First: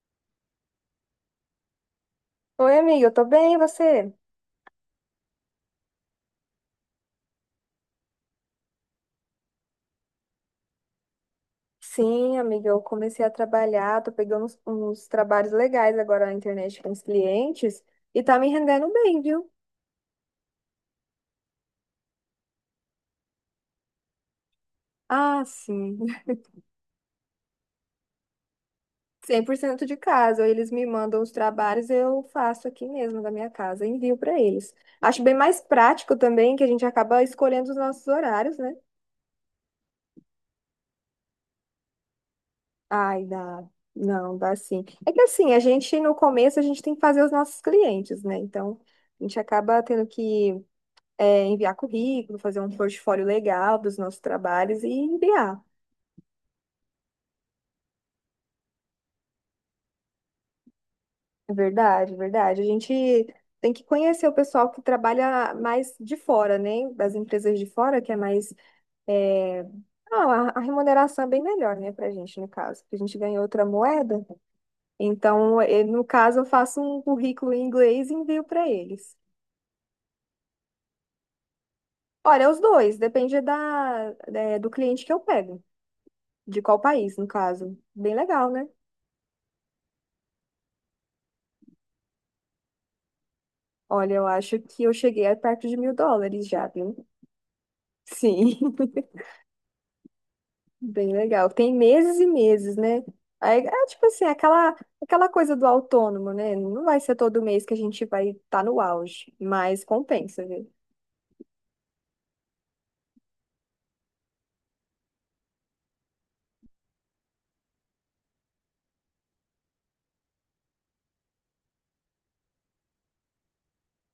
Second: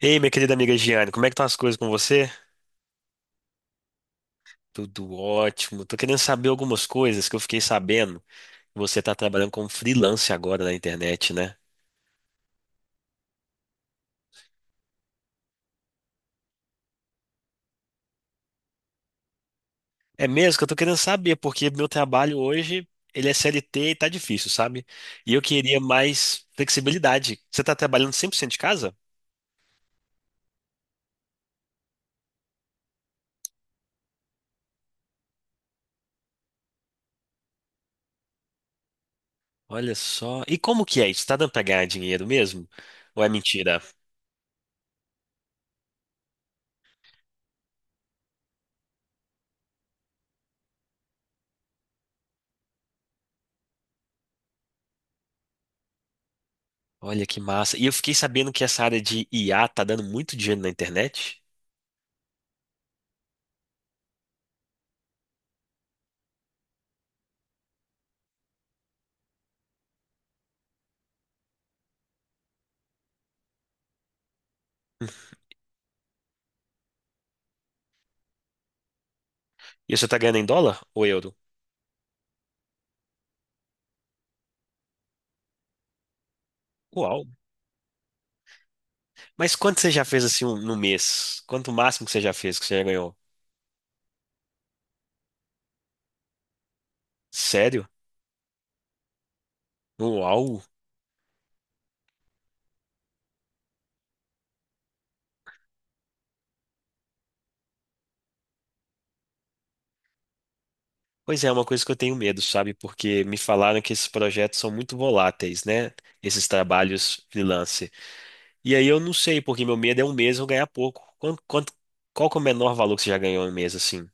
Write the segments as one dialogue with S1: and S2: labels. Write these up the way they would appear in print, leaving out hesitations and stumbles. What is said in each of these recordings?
S1: Ei, minha querida amiga Giane, como é que estão as coisas com você?
S2: Oi, amiga, eu tô bem, e você?
S1: Tudo ótimo. Tô querendo saber algumas coisas que eu fiquei sabendo. Você tá trabalhando como freelance agora na internet, né?
S2: Sim, amiga, eu comecei a trabalhar, tô pegando uns trabalhos legais agora na internet com os clientes e tá me rendendo bem, viu?
S1: É mesmo que eu tô querendo saber, porque meu trabalho hoje, ele é CLT e tá difícil, sabe? E eu
S2: Ah,
S1: queria
S2: sim.
S1: mais flexibilidade. Você tá trabalhando 100% de casa?
S2: 100% de casa, eles me mandam os trabalhos, eu faço aqui mesmo da minha casa, envio pra eles. Acho bem mais prático também, que a gente acaba escolhendo os nossos horários, né?
S1: Olha só. E como que é isso? Tá dando pra ganhar dinheiro mesmo? Ou
S2: Ai,
S1: é
S2: dá.
S1: mentira?
S2: Não, dá sim. É que assim, a gente no começo a gente tem que fazer os nossos clientes, né? Então, a gente acaba tendo que enviar currículo, fazer um portfólio legal dos nossos trabalhos e enviar.
S1: Olha que massa. E eu fiquei sabendo que essa área de IA tá dando muito dinheiro na internet.
S2: É verdade, é verdade. A gente tem que conhecer o pessoal que trabalha mais de fora, né? Das empresas de fora, que é mais. é, a remuneração é bem melhor, né, pra gente, no caso, porque a gente ganha outra moeda. Então, no caso, eu faço um currículo em inglês e envio para eles.
S1: E você tá ganhando em dólar ou euro?
S2: Olha, os dois, depende do cliente que eu pego, de qual país,
S1: Uau.
S2: no caso. Bem legal, né?
S1: Mas quanto você já fez assim no mês? Quanto o máximo que você já fez, que você já ganhou?
S2: Olha, eu acho que eu cheguei a perto de US$ 1.000 já, viu?
S1: Sério?
S2: Sim,
S1: Uau.
S2: bem legal. Tem meses e meses, né? Aí, é tipo assim, aquela coisa do autônomo, né? Não vai ser todo mês que a gente vai estar no auge, mas compensa, viu?
S1: Pois é, é uma coisa que eu tenho medo, sabe? Porque me falaram que esses projetos são muito voláteis, né? Esses trabalhos freelance. E aí eu não sei, porque meu medo é um mês eu ganhar pouco. Quanto, qual que é o menor valor que você já ganhou em um mês assim?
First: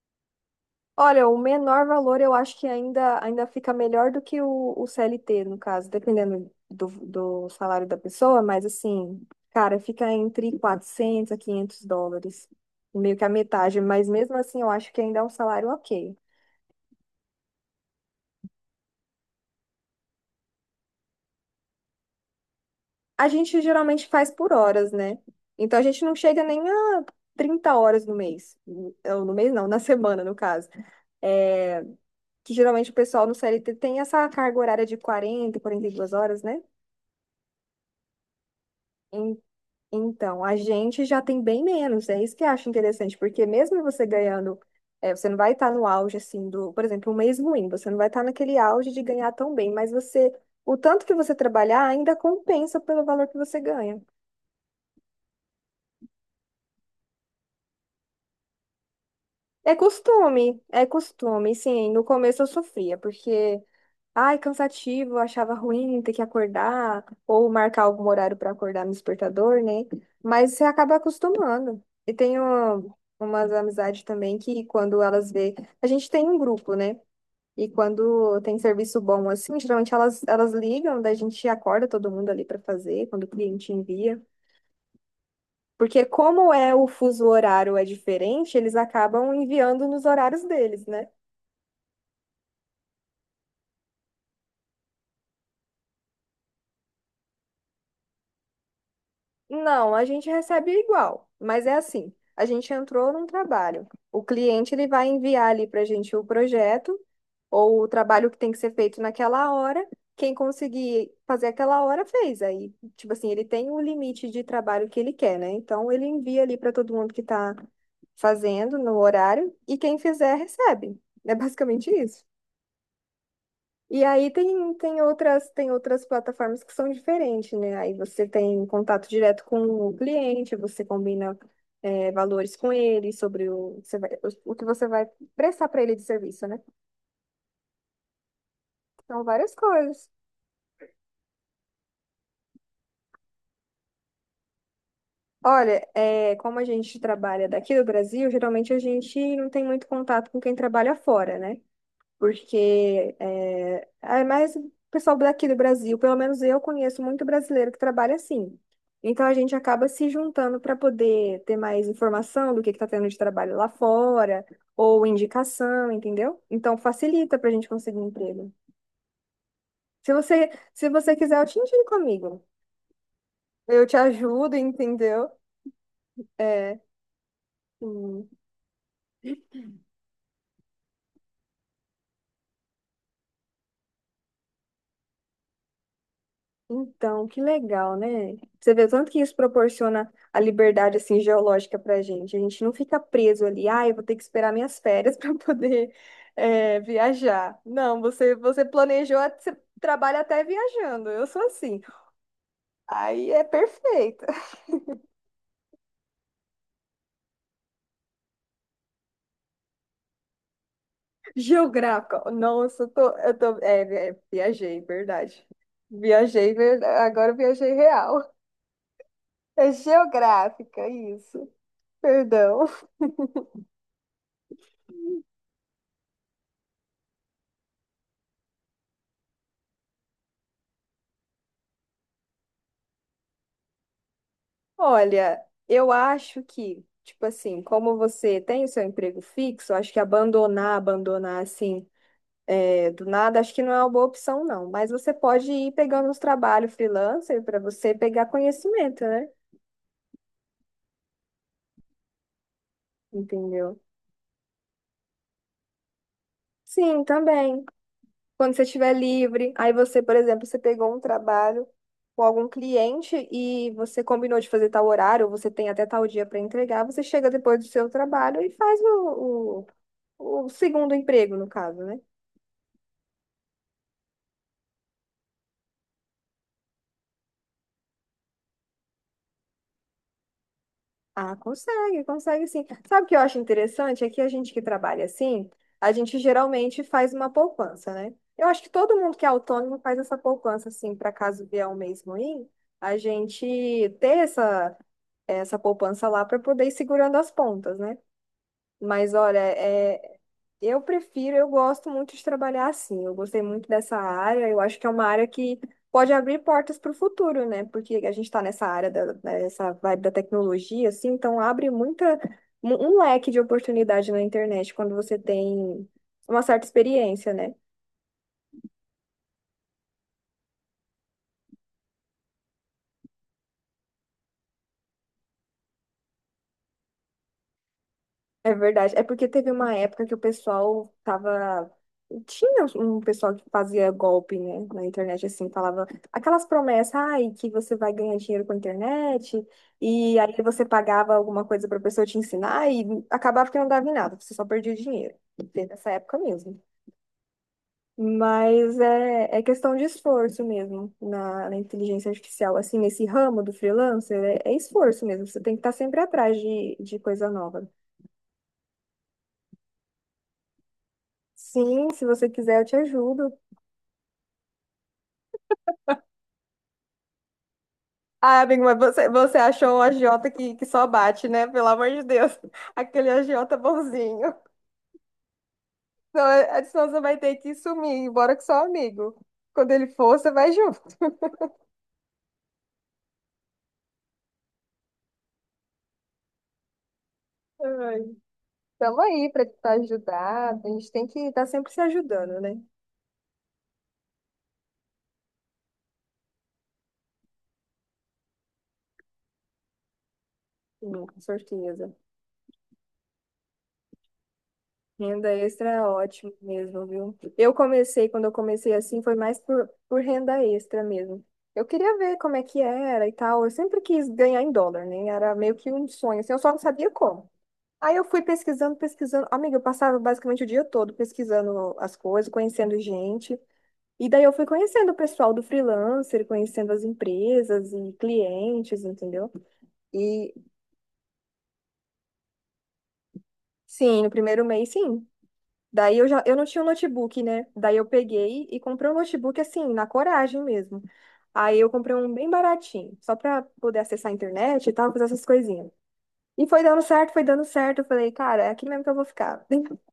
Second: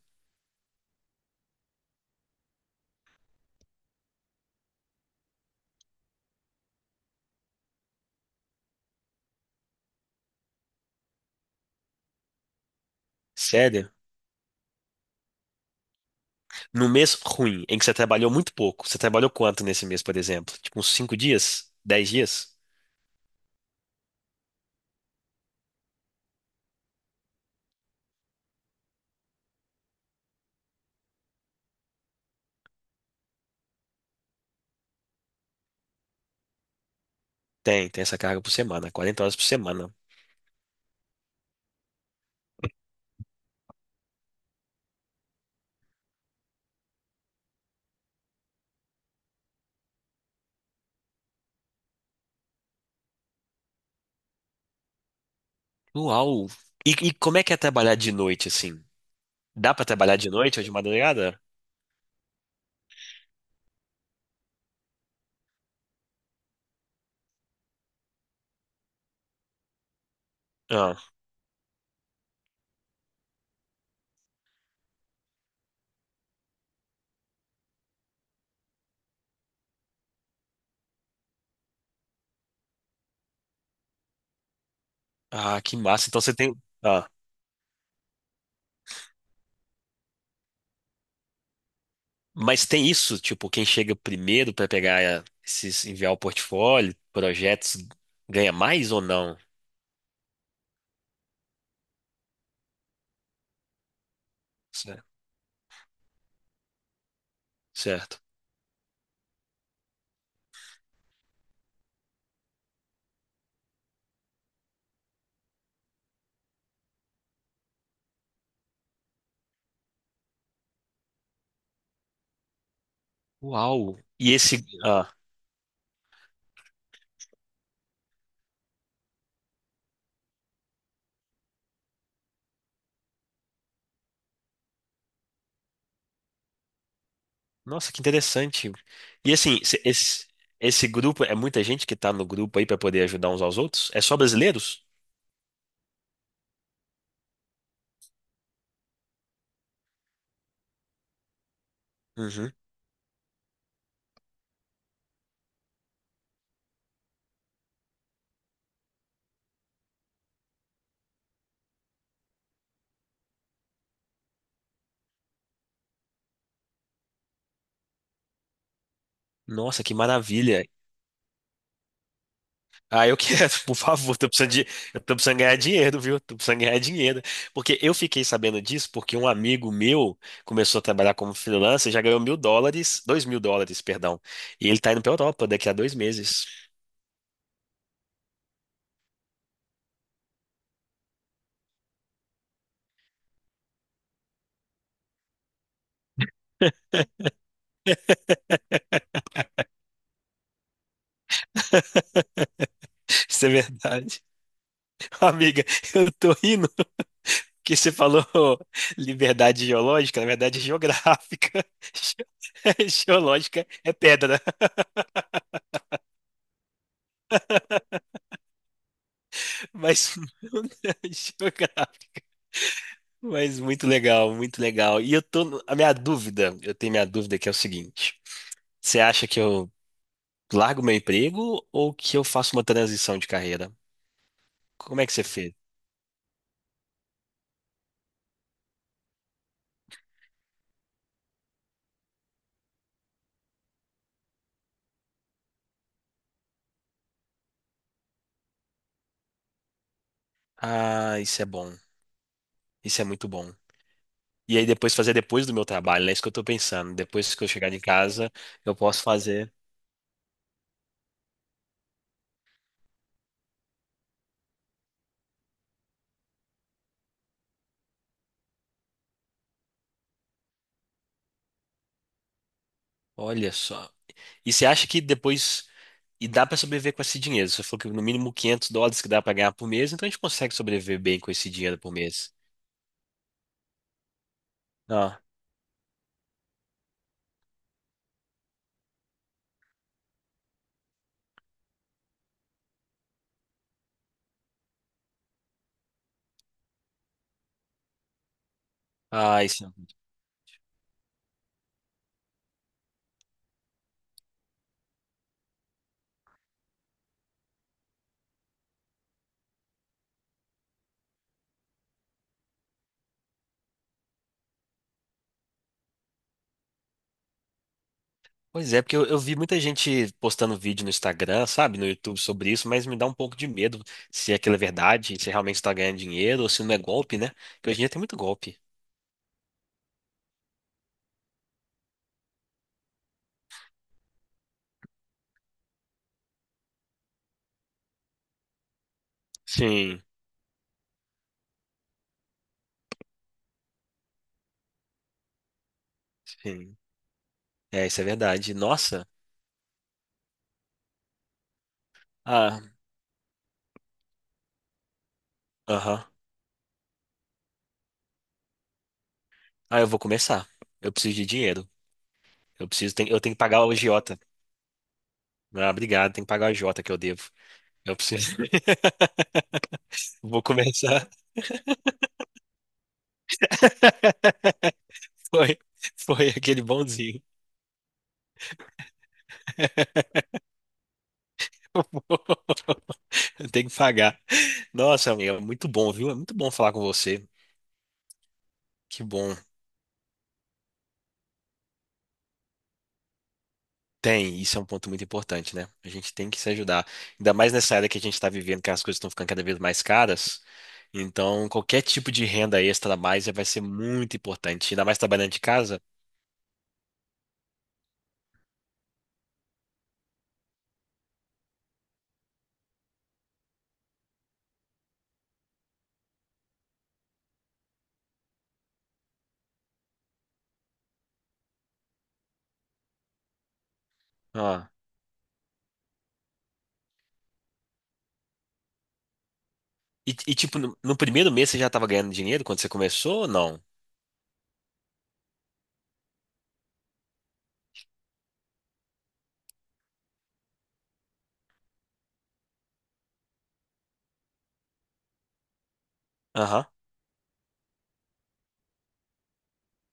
S2: Olha, o menor valor eu acho que ainda fica melhor do que o CLT, no caso, dependendo do salário da pessoa, mas assim, cara, fica entre 400, a 500 dólares, meio que a metade,
S1: Sério?
S2: mas mesmo assim eu acho que ainda é um salário ok.
S1: No mês ruim, em que você trabalhou muito pouco. Você trabalhou quanto nesse mês, por exemplo? Tipo uns 5 dias? 10 dias?
S2: A gente geralmente faz por horas, né? Então a gente não chega nem a 30 horas no mês. Ou no mês não, na semana, no caso. É, que geralmente o pessoal no CLT tem essa carga horária de 40, 42 horas, né?
S1: Tem essa carga por semana, quarenta horas
S2: Em-
S1: por semana.
S2: Então, a gente já tem bem menos. É isso que eu acho interessante, porque mesmo você ganhando, você não vai estar no auge, assim, do, por exemplo, um mês ruim, você não vai estar naquele auge de ganhar tão bem, mas você, o tanto que você trabalhar ainda compensa pelo valor que você ganha.
S1: Uau! E como é que é trabalhar de noite, assim? Dá pra trabalhar de noite ou de
S2: É
S1: madrugada?
S2: costume, sim. No começo eu sofria, porque, ai, cansativo, eu achava ruim ter que acordar, ou marcar algum horário para acordar no despertador, né? Mas você acaba
S1: Ah,
S2: acostumando. E tenho umas amizades também que, quando elas vê, a gente tem um grupo, né? E quando tem serviço bom assim, geralmente elas ligam, daí a gente acorda todo mundo ali para fazer, quando o cliente envia.
S1: ah, que
S2: Porque
S1: massa. Então você
S2: como
S1: tem.
S2: é o
S1: Ah,
S2: fuso horário é diferente, eles acabam enviando nos horários deles, né?
S1: mas tem isso, tipo, quem chega primeiro pra pegar esses, enviar o portfólio, projetos, ganha mais ou não?
S2: Não, a gente recebe igual, mas é assim, a gente entrou num trabalho. O cliente ele
S1: Certo.
S2: vai enviar ali para a gente o projeto ou o
S1: Certo.
S2: trabalho que tem que ser feito naquela hora. Quem conseguir fazer aquela hora fez. Aí, tipo assim, ele tem o limite de trabalho que ele quer, né? Então ele envia ali para todo mundo que está fazendo no horário e quem fizer recebe. É basicamente isso.
S1: Uau!
S2: E aí
S1: E esse.
S2: tem, tem
S1: Ah,
S2: outras, tem outras plataformas que são diferentes, né? Aí você tem contato direto com o cliente, você combina, valores com ele, sobre o, o que você vai prestar para ele de serviço, né?
S1: nossa, que interessante.
S2: São
S1: E
S2: várias
S1: assim,
S2: coisas.
S1: esse, esse grupo, é muita gente que tá no grupo aí pra poder ajudar uns aos outros? É só brasileiros?
S2: Olha, como a gente trabalha daqui do Brasil, geralmente a gente não tem muito contato com quem trabalha fora, né?
S1: Uhum.
S2: Porque é mais o pessoal daqui do Brasil, pelo menos eu conheço muito brasileiro que trabalha assim. Então a gente acaba se juntando para poder ter mais informação do que está tendo de trabalho lá fora, ou indicação, entendeu? Então facilita para a gente conseguir um emprego.
S1: Nossa, que
S2: Se você,
S1: maravilha!
S2: se você quiser, eu te indico, amigo.
S1: Ah, eu quero, por
S2: Eu te
S1: favor,
S2: ajudo,
S1: eu tô
S2: entendeu?
S1: precisando ganhar dinheiro, viu? Tô precisando ganhar
S2: É,
S1: dinheiro. Porque eu fiquei sabendo disso porque um amigo meu começou a trabalhar como freelancer, já ganhou mil dólares, dois mil dólares, perdão. E ele tá indo pra Europa daqui a dois meses.
S2: Então, que legal, né? Você vê o tanto que isso proporciona a liberdade assim geológica para a gente. A gente não fica preso ali, ah, eu vou ter que esperar minhas férias para poder viajar. Não, você planejou, você trabalha até viajando. Eu sou assim. Aí é
S1: Isso é verdade.
S2: perfeito.
S1: Amiga, eu tô rindo porque você falou liberdade geológica, na verdade é geográfica.
S2: Geográfica. Nossa, eu tô,
S1: Geológica é pedra.
S2: viajei, verdade. Viajei, agora eu viajei real. É
S1: Mas
S2: geográfica, isso.
S1: geográfica.
S2: Perdão.
S1: Mas muito legal, muito legal. E eu tô. No- A minha dúvida, eu tenho minha dúvida que é o seguinte: você acha que eu largo meu emprego ou que eu faço uma transição de carreira? Como é que você
S2: Olha,
S1: fez?
S2: eu acho que, tipo assim, como você tem o seu emprego fixo, acho que abandonar assim, do nada, acho que não é uma boa opção, não. Mas você pode ir pegando uns trabalhos freelancer para você pegar conhecimento, né?
S1: Ah, isso é bom. Isso é muito bom.
S2: Entendeu?
S1: E aí depois fazer depois do meu trabalho, né? É isso que eu tô pensando.
S2: Sim,
S1: Depois que eu
S2: também.
S1: chegar de casa,
S2: Quando você
S1: eu
S2: estiver
S1: posso fazer.
S2: livre, aí você, por exemplo, você pegou um trabalho com algum cliente e você combinou de fazer tal horário, ou você tem até tal dia para entregar, você chega depois do seu trabalho e faz o segundo emprego, no caso, né?
S1: Olha só. E você acha que depois. E dá pra sobreviver com esse dinheiro? Você falou que no mínimo 500 dólares que dá pra ganhar por mês, então a gente consegue sobreviver bem com
S2: Ah,
S1: esse dinheiro por
S2: consegue,
S1: mês.
S2: consegue sim. Sabe o que eu acho interessante? É que a gente que trabalha
S1: Ah,
S2: assim, a gente geralmente faz uma poupança, né? Eu acho que todo mundo que é autônomo faz essa poupança, assim, para caso vier um mês ruim, a gente ter essa poupança lá para poder ir segurando as pontas, né? Mas olha,
S1: ah, isso.
S2: eu prefiro, eu gosto muito de trabalhar assim. Eu gostei muito dessa área. Eu acho que é uma área que pode abrir portas para o futuro, né? Porque a gente está nessa área dessa vibe da tecnologia, assim, então abre muita um leque de oportunidade na internet quando você tem uma certa experiência, né?
S1: Pois é, porque eu vi muita gente postando vídeo no Instagram, sabe, no YouTube sobre isso, mas me dá um pouco de medo se aquilo é verdade, se realmente está ganhando dinheiro ou se não é golpe, né? Porque hoje em dia tem muito
S2: É
S1: golpe.
S2: verdade. É porque teve uma época que o pessoal tava. Tinha um pessoal que fazia golpe, né, na internet, assim, falava aquelas promessas, ai, que você vai ganhar dinheiro com a internet,
S1: Sim,
S2: e aí você pagava alguma coisa pra pessoa te ensinar, e acabava que não dava em nada, você só perdia dinheiro. Teve essa época mesmo.
S1: sim. É, isso é verdade.
S2: Mas
S1: Nossa.
S2: é questão de esforço mesmo na inteligência artificial,
S1: Ah,
S2: assim, nesse ramo do freelancer, é esforço mesmo, você tem que estar sempre
S1: aham.
S2: atrás de coisa nova.
S1: Ah, eu vou começar. Eu preciso de dinheiro.
S2: Sim, se você quiser, eu
S1: Eu
S2: te
S1: preciso, eu
S2: ajudo.
S1: tenho que pagar o agiota. Ah, obrigado, tenho que pagar o agiota que eu devo. Eu preciso.
S2: Ah, amigo, mas você achou um agiota
S1: Vou
S2: que só
S1: começar.
S2: bate, né? Pelo amor de Deus. Aquele agiota bonzinho.
S1: Foi,
S2: então
S1: foi
S2: é-
S1: aquele
S2: é- senão você vai
S1: bonzinho.
S2: ter que sumir, embora que só amigo. Quando ele for, você vai junto.
S1: Eu tenho que pagar. Nossa, amiga, muito bom, viu? É muito bom falar com você.
S2: Ai. Tamo
S1: Que
S2: aí
S1: bom.
S2: pra te ajudar. A gente tem que estar sempre se ajudando, né?
S1: Tem, isso é um ponto muito importante, né? A gente tem que se ajudar. Ainda mais nessa era que a gente está vivendo, que as coisas estão ficando cada vez mais caras.
S2: Sim, com
S1: Então, qualquer
S2: certeza.
S1: tipo de renda extra a mais vai ser muito importante. Ainda mais
S2: Renda
S1: trabalhando de
S2: extra é
S1: casa.
S2: ótimo mesmo, viu? Quando eu comecei assim, foi mais por renda extra mesmo. Eu queria ver como é que era e tal. Eu sempre quis ganhar em dólar, né? Era meio que um sonho, assim, eu só não sabia como. Aí eu fui pesquisando, pesquisando. Amiga, eu passava basicamente o dia todo pesquisando as coisas, conhecendo gente. E daí eu fui
S1: Ah.
S2: conhecendo o pessoal do freelancer, conhecendo as empresas e clientes, entendeu?
S1: E,
S2: E
S1: e, tipo, no, no primeiro mês você já estava ganhando dinheiro quando você começou ou não?
S2: sim, no primeiro mês, sim. Daí eu não tinha um notebook, né? Daí eu peguei e comprei um notebook assim, na coragem mesmo. Aí eu comprei um bem baratinho, só pra poder acessar a internet e tal, fazer essas coisinhas. E foi
S1: Aham.
S2: dando certo, foi dando certo. Eu falei, cara, é aqui mesmo que eu vou ficar.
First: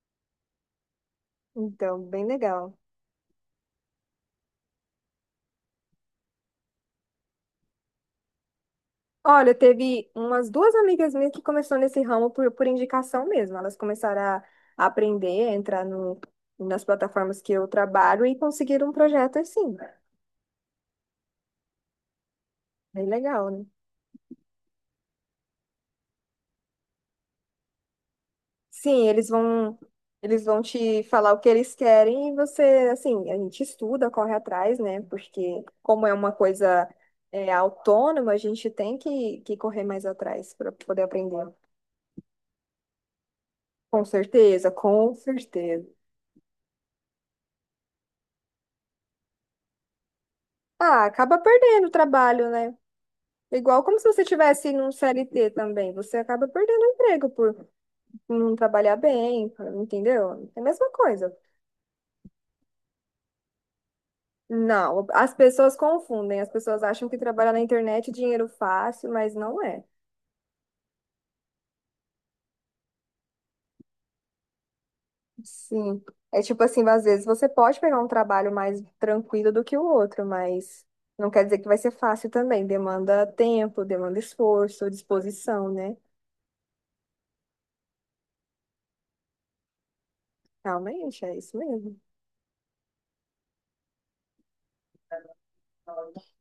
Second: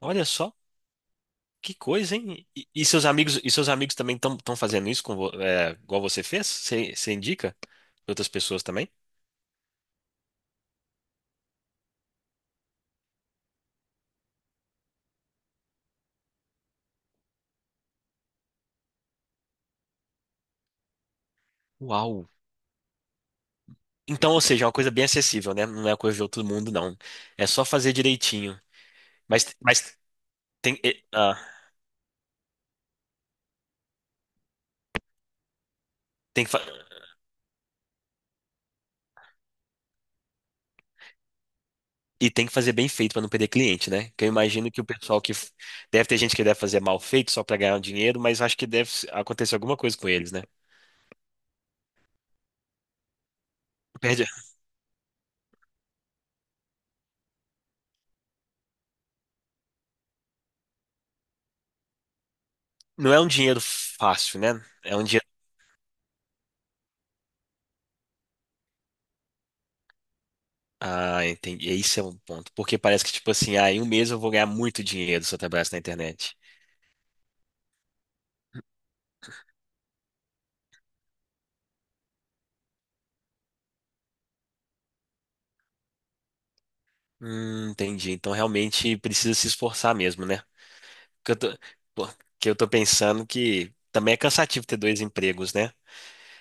S1: Olha só, que
S2: Então,
S1: coisa,
S2: bem
S1: hein? E,
S2: legal.
S1: e seus amigos, e seus amigos também estão fazendo isso com, igual você fez? Você indica pra outras pessoas também?
S2: Olha, teve umas duas amigas minhas que começou nesse ramo por indicação mesmo. Elas começaram a aprender, a entrar no, nas plataformas que eu trabalho e conseguiram um projeto assim.
S1: Uau!
S2: Bem legal, né?
S1: Então, ou seja, é uma coisa bem acessível, né? Não é coisa de outro mundo, não. É só fazer direitinho.
S2: Sim, eles vão
S1: Mas
S2: eles vão
S1: tem,
S2: te
S1: e,
S2: falar
S1: ah,
S2: o que eles querem e você, assim, a gente estuda, corre atrás, né? Porque como é uma
S1: tem que, fa-
S2: coisa autônoma, a gente tem que correr mais atrás para poder aprender.
S1: e tem que fazer bem feito para não perder cliente,
S2: Com
S1: né? Que eu
S2: certeza,
S1: imagino que o
S2: com
S1: pessoal
S2: certeza.
S1: deve ter gente que deve fazer mal feito só para ganhar um dinheiro, mas acho que acontecer alguma coisa com eles, né?
S2: Ah, acaba perdendo o trabalho, né? Igual como se você
S1: Perde-
S2: tivesse num CLT também, você acaba perdendo o emprego por não trabalhar bem, entendeu? É a mesma coisa.
S1: Não é um dinheiro fácil, né? É um
S2: Não,
S1: dinheiro.
S2: as pessoas confundem, as pessoas acham que trabalhar na internet é dinheiro fácil, mas não é.
S1: Ah, entendi. Esse é um ponto. Porque parece que, tipo assim, ah, em um mês eu vou ganhar muito dinheiro se eu trabalhasse na
S2: Sim.
S1: internet.
S2: É tipo assim, às vezes você pode pegar um trabalho mais tranquilo do que o outro, mas não quer dizer que vai ser fácil também. Demanda tempo, demanda esforço, disposição, né?
S1: Entendi. Então realmente precisa se esforçar mesmo, né?
S2: Realmente,
S1: que
S2: é
S1: eu
S2: isso
S1: tô,
S2: mesmo.
S1: pô, que eu tô pensando que também é cansativo ter dois empregos, né?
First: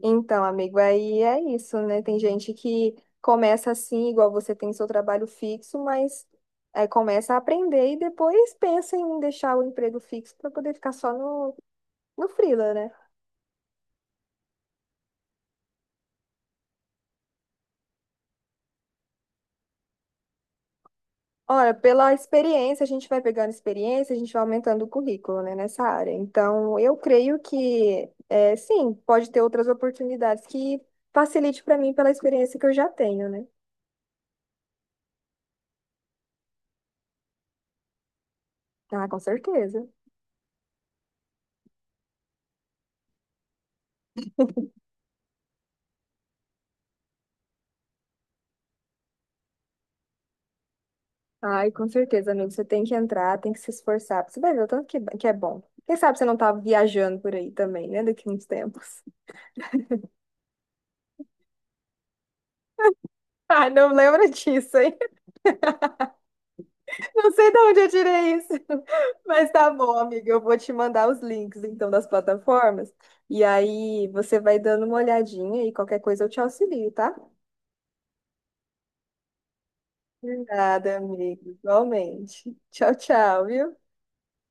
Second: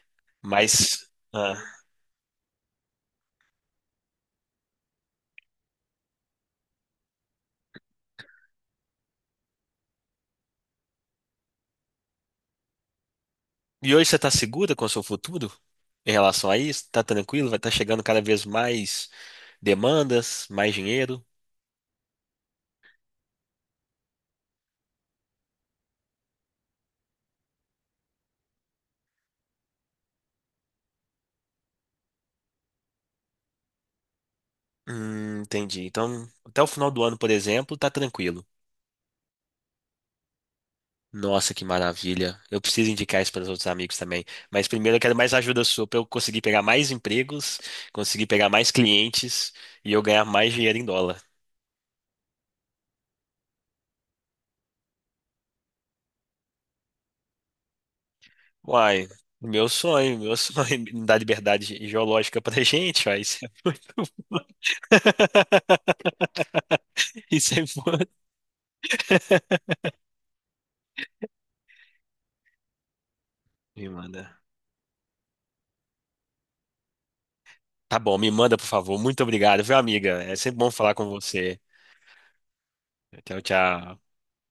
S2: Então, amigo,
S1: Mas.
S2: aí é
S1: ah,
S2: isso, né? Tem gente que começa assim, igual você tem seu trabalho fixo, mas começa a aprender e depois pensa em deixar o emprego fixo para poder ficar só no freela, né?
S1: E hoje você tá segura com o seu futuro em relação a isso? Tá tranquilo? Vai estar chegando cada vez mais demandas, mais dinheiro?
S2: Olha, pela experiência, a gente vai pegando experiência, a gente vai aumentando o currículo, né, nessa área. Então, eu creio que, sim, pode ter outras oportunidades que facilite para mim pela experiência que eu já tenho, né?
S1: Entendi. Então, até o final do ano, por exemplo, tá tranquilo.
S2: Ah, com certeza.
S1: Nossa, que maravilha. Eu preciso indicar isso para os outros amigos também. Mas primeiro eu quero mais ajuda sua para eu conseguir pegar mais empregos, conseguir pegar mais clientes e eu ganhar mais dinheiro em dólar.
S2: Ai, com certeza, amigo. Você tem que entrar, tem que se esforçar. Você vai ver o tanto que é bom. Quem sabe você não tá viajando por aí também, né, daqui a uns tempos.
S1: Uai, meu sonho, me dar liberdade geológica pra gente, uai, isso é
S2: Ah, não
S1: muito
S2: lembra
S1: bom.
S2: disso, hein? Não sei
S1: Isso
S2: de
S1: é
S2: onde eu
S1: bom.
S2: tirei isso, mas tá bom, amiga. Eu vou te mandar os links, então, das plataformas. E
S1: Me
S2: aí você
S1: manda.
S2: vai dando uma olhadinha e qualquer coisa eu te auxilio, tá?
S1: Tá bom, me manda, por favor. Muito obrigado, viu, amiga?
S2: De
S1: É sempre bom falar
S2: nada,
S1: com
S2: amigo.
S1: você.
S2: Igualmente. Tchau,
S1: Tchau,
S2: tchau, viu?
S1: tchau.